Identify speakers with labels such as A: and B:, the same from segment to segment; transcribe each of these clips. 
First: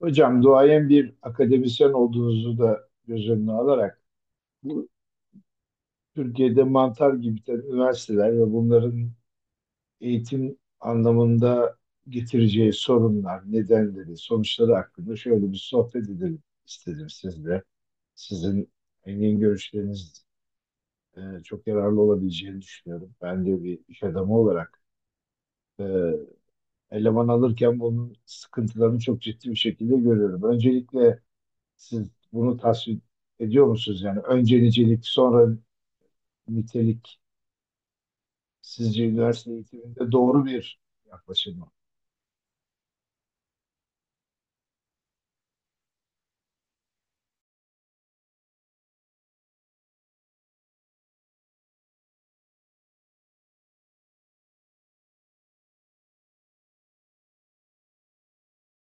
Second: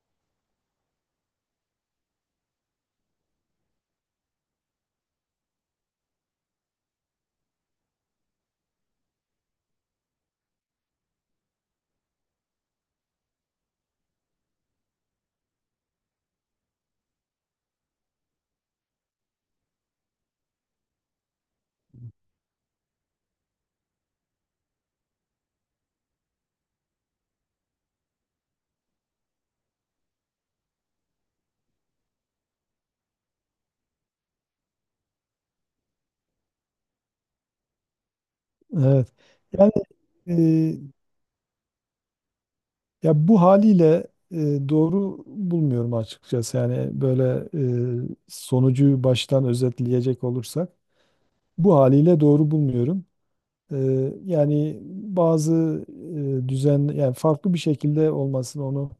A: Hocam duayen bir akademisyen olduğunuzu da göz önüne alarak bu Türkiye'de mantar gibi tabii üniversiteler ve bunların eğitim anlamında getireceği sorunlar, nedenleri, sonuçları hakkında şöyle bir sohbet edelim istedim sizle. Sizin engin görüşleriniz çok yararlı olabileceğini düşünüyorum. Ben de bir iş adamı olarak e, eleman alırken bunun sıkıntılarını çok ciddi bir şekilde görüyorum. Öncelikle siz bunu tasvip ediyor musunuz? Yani önce nicelik, sonra nitelik sizce
B: Evet.
A: üniversite
B: Yani
A: eğitiminde
B: e,
A: doğru bir yaklaşım mı?
B: ya bu haliyle doğru bulmuyorum açıkçası. Yani böyle sonucu baştan özetleyecek olursak bu haliyle doğru bulmuyorum. E, Yani bazı düzen yani farklı bir şekilde olmasını onu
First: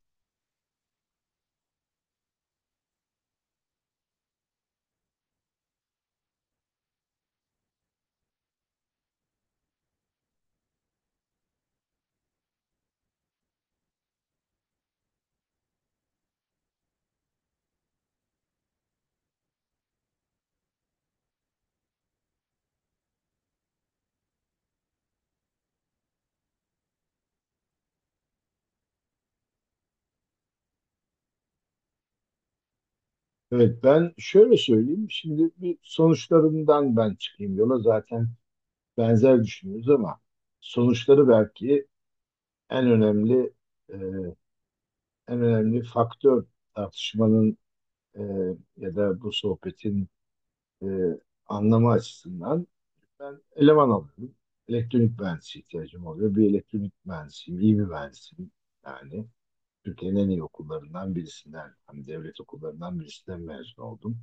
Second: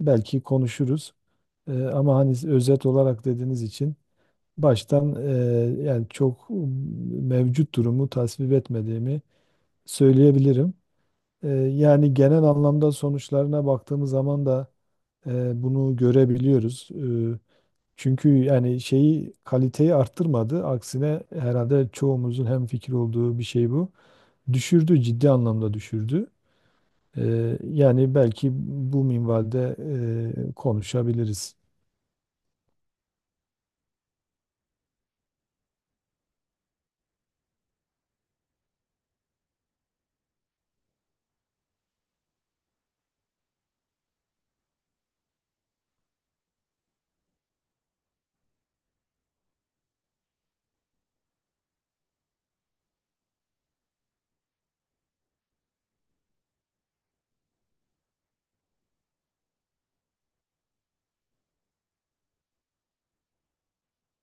B: belki konuşuruz. Ama hani özet olarak dediğiniz için baştan yani çok mevcut durumu tasvip etmediğimi söyleyebilirim. Yani genel anlamda sonuçlarına baktığımız zaman da bunu görebiliyoruz. Çünkü yani şeyi kaliteyi arttırmadı. Aksine herhalde çoğumuzun hemfikir olduğu bir şey bu. Düşürdü, ciddi anlamda düşürdü. E, Yani belki bu minvalde konuşabiliriz.
A: Evet, ben şöyle söyleyeyim. Şimdi bir sonuçlarından ben çıkayım yola. Zaten benzer düşünüyoruz ama sonuçları belki en önemli e, en önemli faktör tartışmanın, e, ya da bu sohbetin e, anlamı açısından. Ben eleman alıyorum. Elektronik mühendisi ihtiyacım oluyor. Bir elektronik mühendisiyim, iyi bir mühendisiyim. Yani Türkiye'nin en iyi okullarından birisinden, hani devlet okullarından birisinden mezun oldum.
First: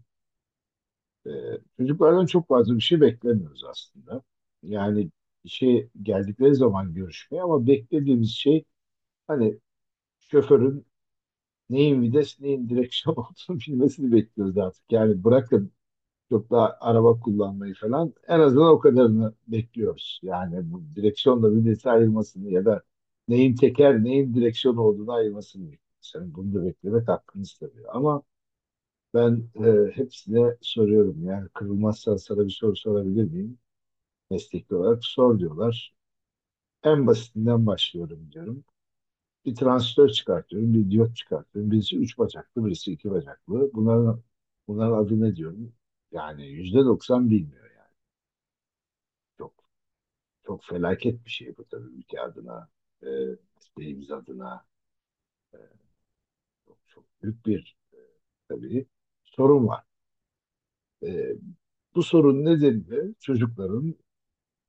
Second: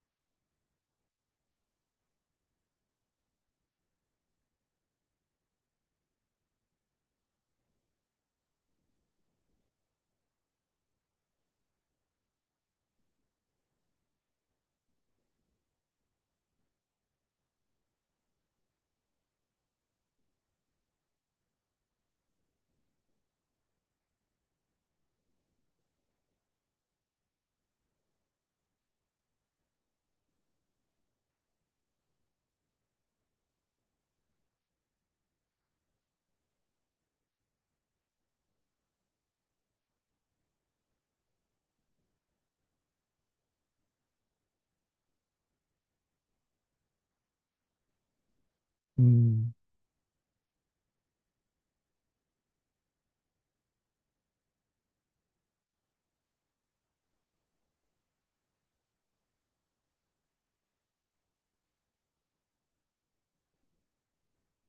A: Ee, Çocuklardan çok fazla bir şey beklemiyoruz aslında. Yani işe geldikleri zaman görüşmeye, ama beklediğimiz şey hani şoförün neyin vites, neyin direksiyon olduğunu bilmesini bekliyoruz artık. Yani bırakın çok da araba kullanmayı falan, en azından o kadarını bekliyoruz. Yani bu direksiyonla birbirine ayrılmasını ya da neyin teker neyin direksiyon olduğunu ayırmasını bekliyoruz. Yani bunu da beklemek hakkınız tabii. Ama ben hepsine soruyorum. Yani kırılmazsa sana bir soru sorabilir miyim? Mesleki olarak sor diyorlar. En basitinden başlıyorum diyorum. Bir transistör çıkartıyorum, bir diyot çıkartıyorum. Birisi üç bacaklı, birisi iki bacaklı. Bunların adı ne diyorum? Yani %90 bilmiyor yani.
B: Hmm,
A: Çok. Çok felaket bir şey bu tabii ülke adına, e, isteğimiz adına. Çok, çok büyük bir tabii sorun var. E, Bu sorun nedeni çocukların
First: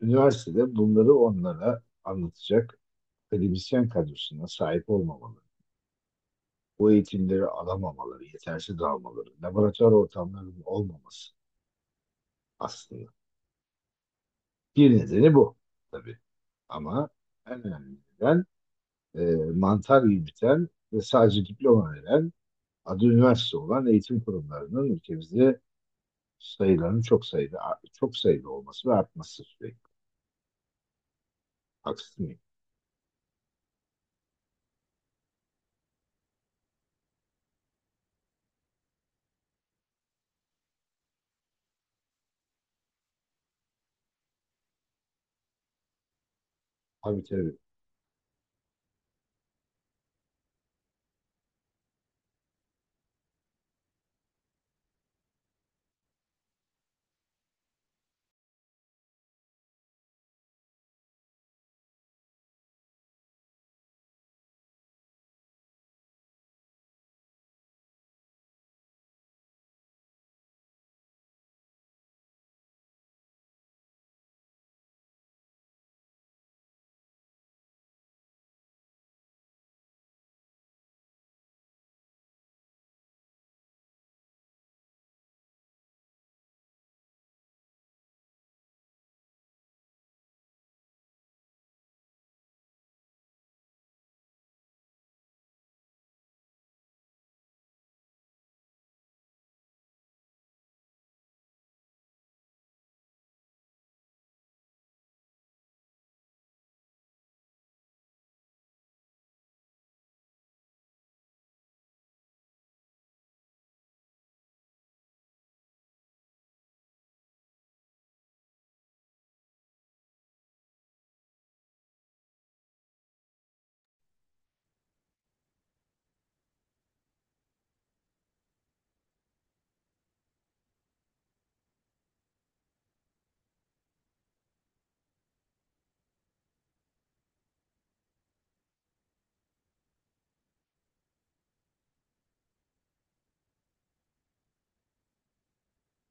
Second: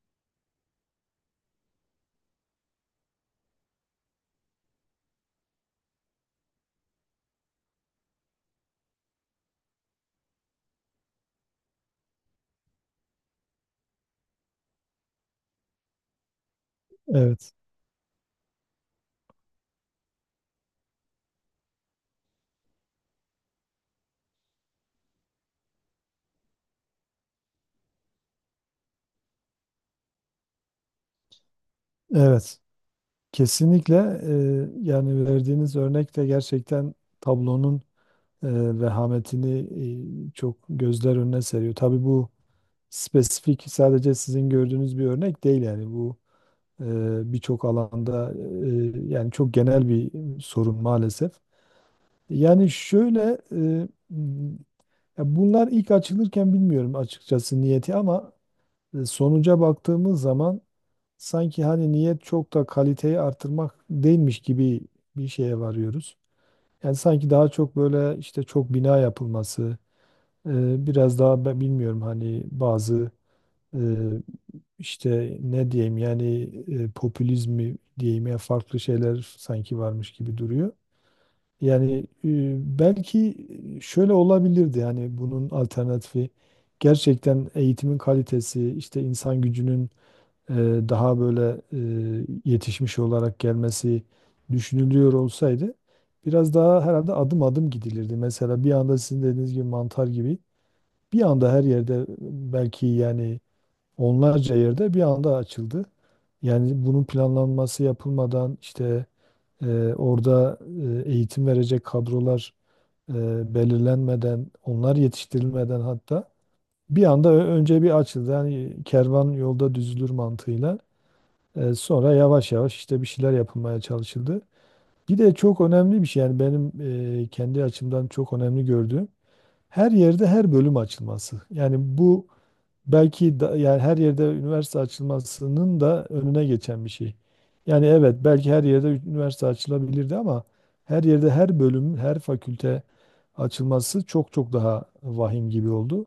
A: üniversitede bunları onlara anlatacak akademisyen kadrosuna sahip olmamaları, bu eğitimleri alamamaları, yetersiz almaları, laboratuvar ortamlarının olmaması aslında. Bir nedeni bu tabii, ama
B: evet,
A: en önemli neden mantar gibi biten ve sadece diploma veren adı üniversite olan eğitim kurumlarının ülkemizde sayılarının çok sayıda olması ve artması sürekli. Haksız mıyım?
B: evet. Kesinlikle yani verdiğiniz örnek de gerçekten tablonun e, vehametini çok gözler önüne seriyor. Tabii bu spesifik sadece sizin gördüğünüz bir örnek değil yani bu
A: Tabii, tabii.
B: birçok alanda yani çok genel bir sorun maalesef. Yani şöyle e, ya bunlar ilk açılırken bilmiyorum açıkçası niyeti ama sonuca baktığımız zaman sanki hani niyet çok da kaliteyi artırmak değilmiş gibi bir şeye varıyoruz. Yani sanki daha çok böyle işte çok bina yapılması, biraz daha ben bilmiyorum hani bazı e, İşte ne diyeyim yani popülizmi diyeyim ya farklı şeyler sanki varmış gibi duruyor. Yani belki şöyle olabilirdi hani bunun alternatifi gerçekten eğitimin kalitesi işte insan gücünün e, daha böyle yetişmiş olarak gelmesi düşünülüyor olsaydı biraz daha herhalde adım adım gidilirdi. Mesela bir anda sizin dediğiniz gibi mantar gibi bir anda her yerde belki yani onlarca yerde bir anda açıldı. Yani bunun planlanması yapılmadan işte e, orada eğitim verecek kadrolar e, belirlenmeden, onlar yetiştirilmeden hatta bir anda önce bir açıldı. Yani kervan yolda düzülür mantığıyla. Sonra yavaş yavaş işte bir şeyler yapılmaya çalışıldı. Bir de çok önemli bir şey yani benim kendi açımdan çok önemli gördüğüm her yerde her bölüm açılması. Yani bu belki da, yani her yerde üniversite açılmasının da önüne geçen bir şey. Yani evet belki her yerde üniversite açılabilirdi ama her yerde her bölüm, her fakülte açılması çok çok daha vahim gibi oldu.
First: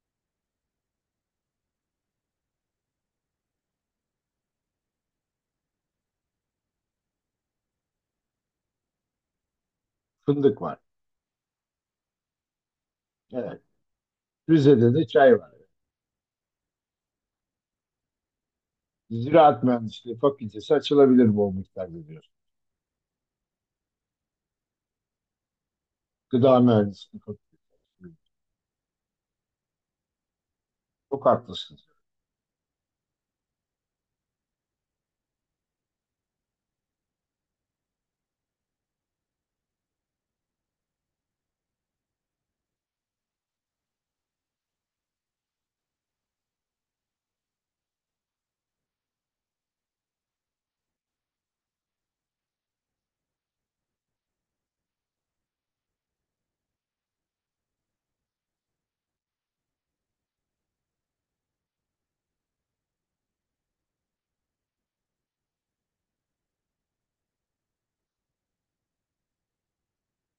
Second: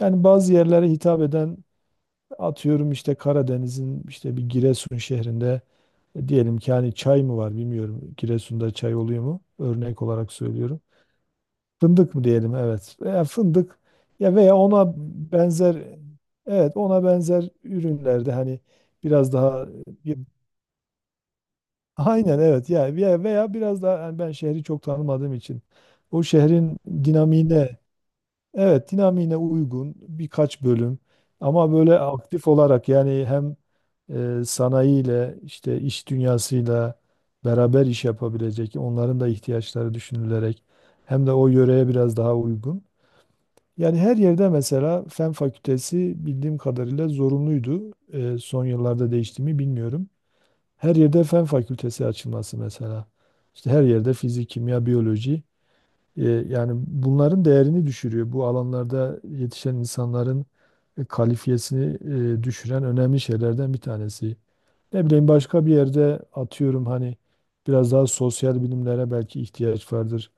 B: Yani bazı yerlere hitap eden atıyorum işte Karadeniz'in işte bir Giresun şehrinde diyelim ki hani çay mı var bilmiyorum. Giresun'da çay oluyor mu? Örnek olarak
A: Fındık var.
B: söylüyorum. Fındık mı diyelim evet. Veya
A: Evet.
B: fındık ya veya ona
A: Rize'de de çay var. Evet.
B: benzer evet ona benzer ürünlerde hani biraz
A: Ziraat
B: daha
A: Mühendisliği
B: bir-
A: Fakültesi açılabilir bu miktarda diyor.
B: aynen evet ya ya veya biraz daha yani ben şehri çok tanımadığım için o
A: Gıda
B: şehrin
A: Mühendisliği Fakültesi.
B: dinamiğine evet dinamiğine uygun birkaç bölüm
A: Çok
B: ama
A: haklısınız.
B: böyle aktif olarak yani hem sanayiyle işte iş dünyasıyla beraber iş yapabilecek onların da ihtiyaçları düşünülerek hem de o yöreye biraz daha uygun. Yani her yerde mesela Fen Fakültesi bildiğim kadarıyla zorunluydu. Son yıllarda değişti mi bilmiyorum. Her yerde Fen Fakültesi açılması mesela. İşte her yerde fizik, kimya, biyoloji. Ee, Yani bunların değerini düşürüyor. Bu alanlarda yetişen insanların kalifiyesini düşüren önemli şeylerden bir tanesi. Ne bileyim başka bir yerde atıyorum hani biraz daha sosyal bilimlere belki ihtiyaç vardır.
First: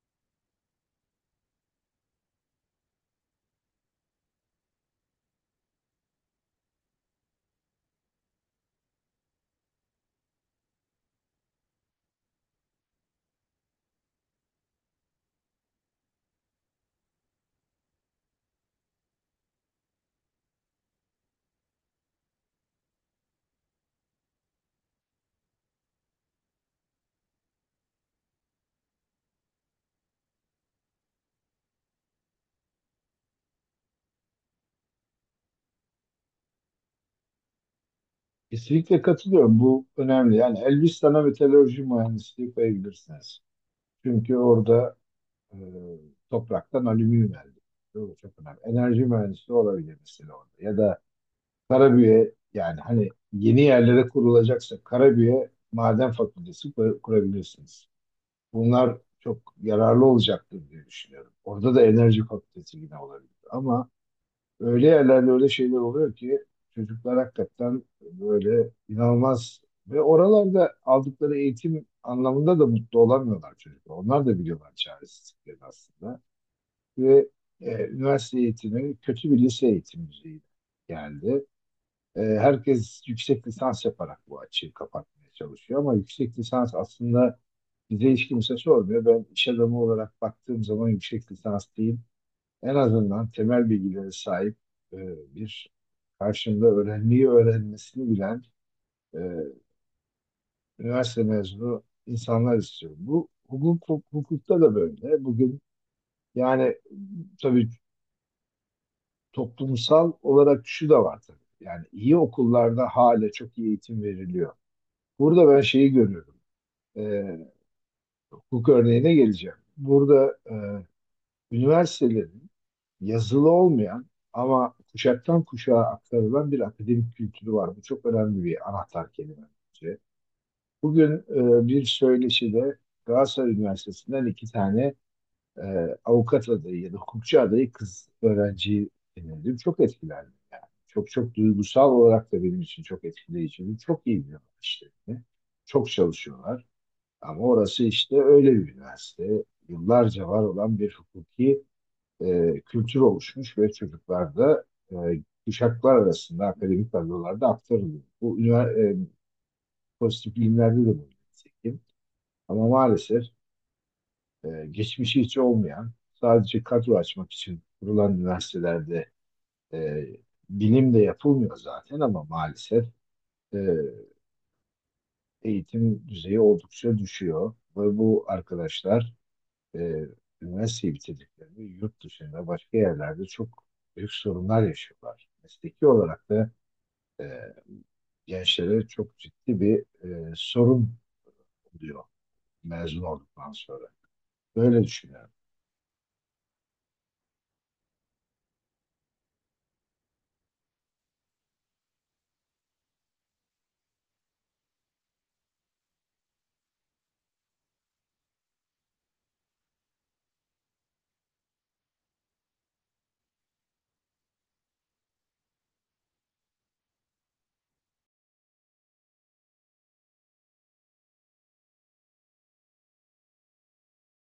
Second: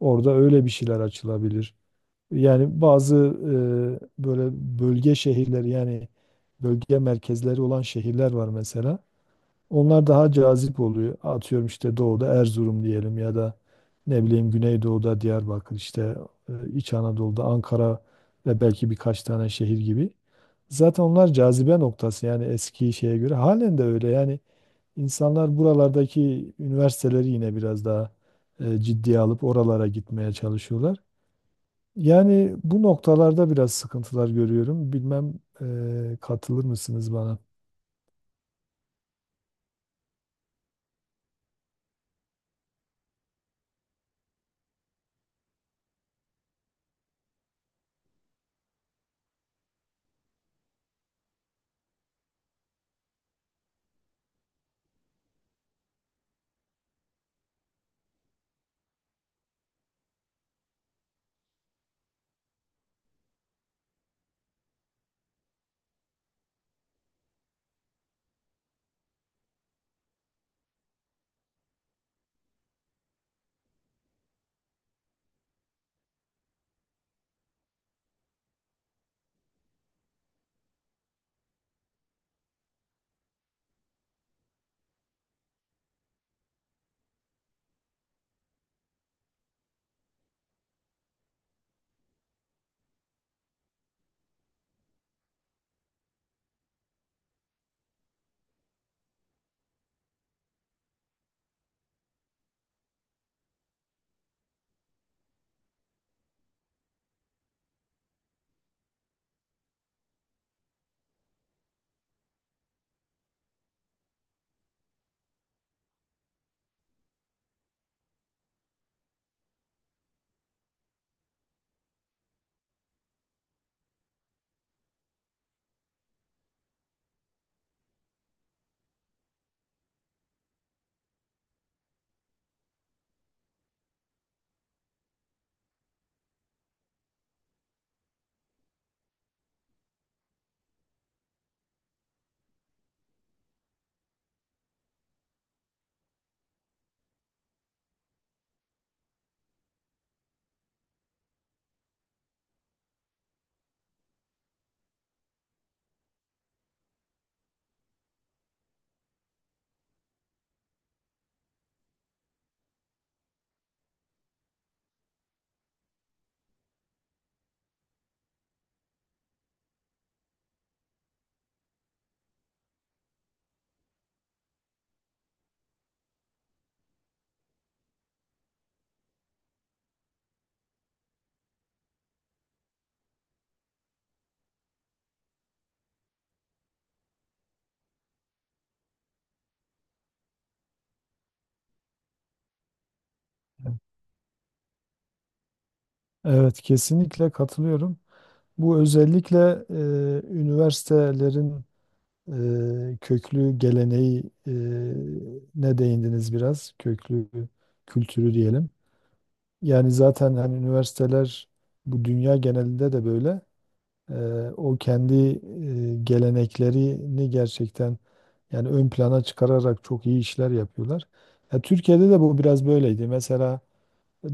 B: Orada öyle bir şeyler açılabilir. Yani bazı böyle bölge şehirleri yani bölge merkezleri olan şehirler var mesela. Onlar daha cazip oluyor. Atıyorum işte doğuda Erzurum diyelim ya da ne bileyim Güneydoğu'da Diyarbakır işte İç Anadolu'da Ankara ve belki birkaç tane şehir gibi. Zaten onlar cazibe noktası yani eski şeye göre halen de öyle. Yani insanlar buralardaki üniversiteleri yine biraz daha ciddiye alıp oralara gitmeye çalışıyorlar. Yani bu noktalarda biraz sıkıntılar görüyorum. Bilmem katılır mısınız bana?
A: Kesinlikle katılıyorum. Bu önemli. Yani Elbistan'a metalurji mühendisliği koyabilirsiniz. Çünkü orada e, topraktan alüminyum elde ediyor. Bu çok önemli. Enerji mühendisliği olabilir mesela orada. Ya da Karabüye, yani hani yeni yerlere kurulacaksa Karabüye Maden Fakültesi kurabilirsiniz. Bunlar çok yararlı olacaktır diye düşünüyorum. Orada da Enerji Fakültesi yine olabilir. Ama öyle yerlerde öyle şeyler oluyor ki çocuklar hakikaten böyle inanılmaz ve oralarda aldıkları eğitim anlamında da mutlu olamıyorlar çocuklar. Onlar da biliyorlar çaresizlikleri aslında. Ve üniversite eğitimi kötü bir lise eğitimi düzeyinde geldi. Herkes yüksek lisans yaparak bu açığı kapatmaya çalışıyor, ama yüksek lisans aslında bize hiç kimse sormuyor. Ben iş adamı olarak baktığım zaman yüksek lisans değil, en azından temel bilgilere sahip, e, bir karşımda öğrenmeyi öğrenmesini bilen, e, üniversite mezunu insanlar istiyorum. Bu hukuk, hukukta da böyle. Bugün yani tabii toplumsal olarak şu da var tabii. Yani iyi okullarda hala çok iyi eğitim veriliyor. Burada ben şeyi görüyorum. e, Hukuk örneğine geleceğim. Burada üniversitelerin yazılı olmayan ama kuşaktan kuşağa aktarılan bir akademik kültürü var. Bu çok önemli bir anahtar kelime bence. Bugün bir söyleşide Galatasaray Üniversitesi'nden iki tane e, avukat adayı ya da hukukçu adayı kız öğrenci dinledim. Çok etkilendim yani. Çok çok duygusal olarak da benim için çok etkileyici. Çok iyi bir işte. Çok çalışıyorlar. Ama orası işte öyle bir üniversite. Yıllarca var olan bir hukuki kültür oluşmuş ve çocuklarda, e, kuşaklar arasında akademik kadrolarda aktarılıyor. Bu pozitif bilimlerde de bu nitekim. Ama maalesef geçmişi hiç olmayan, sadece kadro açmak için kurulan üniversitelerde e, bilim de yapılmıyor zaten, ama maalesef e, eğitim düzeyi oldukça düşüyor. Ve bu arkadaşlar e, üniversiteyi bitirdiklerinde yurt dışında başka yerlerde çok büyük sorunlar yaşıyorlar. Mesleki olarak da e, gençlere çok ciddi bir sorun oluyor mezun olduktan sonra. Böyle düşünüyorum.
B: Evet, kesinlikle katılıyorum. Bu özellikle üniversitelerin köklü geleneği ne değindiniz biraz? Köklü kültürü diyelim. Yani zaten hani üniversiteler bu dünya genelinde de böyle. e, o kendi geleneklerini gerçekten yani ön plana çıkararak çok iyi işler yapıyorlar. Ya Türkiye'de de bu biraz böyleydi. Mesela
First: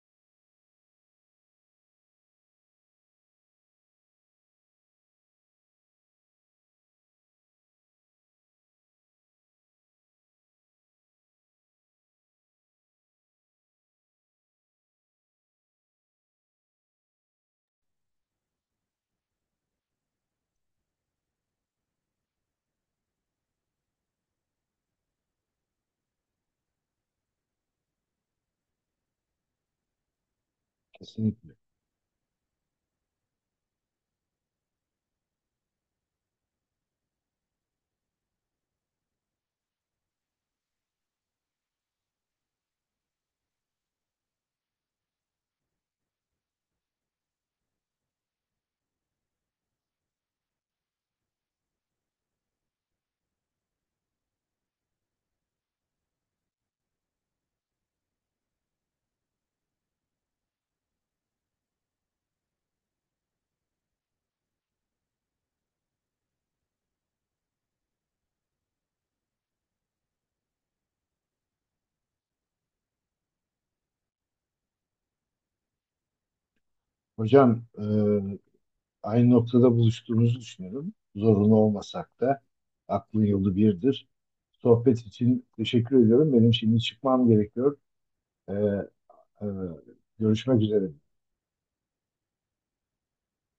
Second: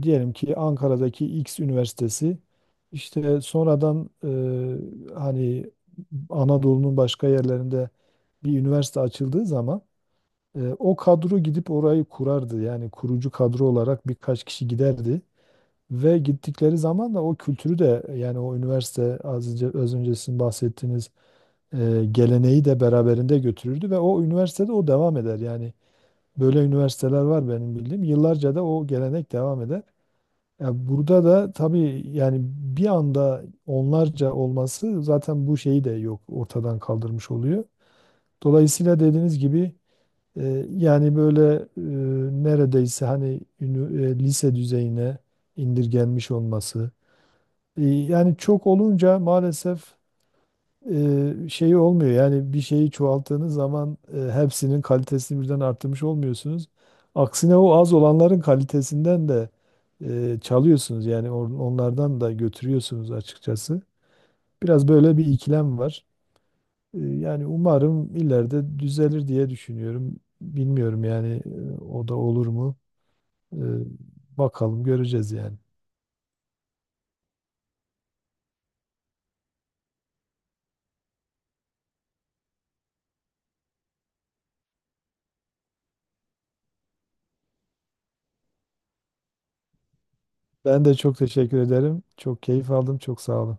B: diyelim ki Ankara'daki X üniversitesi işte sonradan hani Anadolu'nun başka yerlerinde bir üniversite açıldığı zaman o kadro gidip orayı kurardı. Yani kurucu kadro olarak birkaç kişi giderdi. Ve gittikleri zaman da o kültürü de yani o üniversite az önce sizin bahsettiğiniz geleneği de beraberinde götürürdü ve o üniversitede o devam eder. Yani böyle üniversiteler var benim bildiğim. Yıllarca da o gelenek devam eder. Ya burada da
A: Kesinlikle.
B: tabii yani bir anda onlarca olması zaten bu şeyi de yok ortadan kaldırmış oluyor. Dolayısıyla dediğiniz gibi yani böyle neredeyse hani lise düzeyine indirgenmiş olması yani çok olunca maalesef şeyi olmuyor. Yani bir şeyi çoğalttığınız zaman hepsinin kalitesini birden arttırmış olmuyorsunuz. Aksine o az olanların kalitesinden de çalıyorsunuz. Yani onlardan da götürüyorsunuz açıkçası. Biraz böyle bir ikilem var. Yani umarım ileride düzelir diye düşünüyorum. Bilmiyorum yani o da olur mu? E, Bakalım göreceğiz yani.
A: Hocam, aynı noktada buluştuğumuzu düşünüyorum. Zorunlu olmasak da aklın yolu birdir. Sohbet için teşekkür ediyorum. Benim şimdi çıkmam gerekiyor. E, e, Görüşmek üzere.
B: Ben de çok teşekkür ederim. Çok keyif aldım. Çok sağ olun.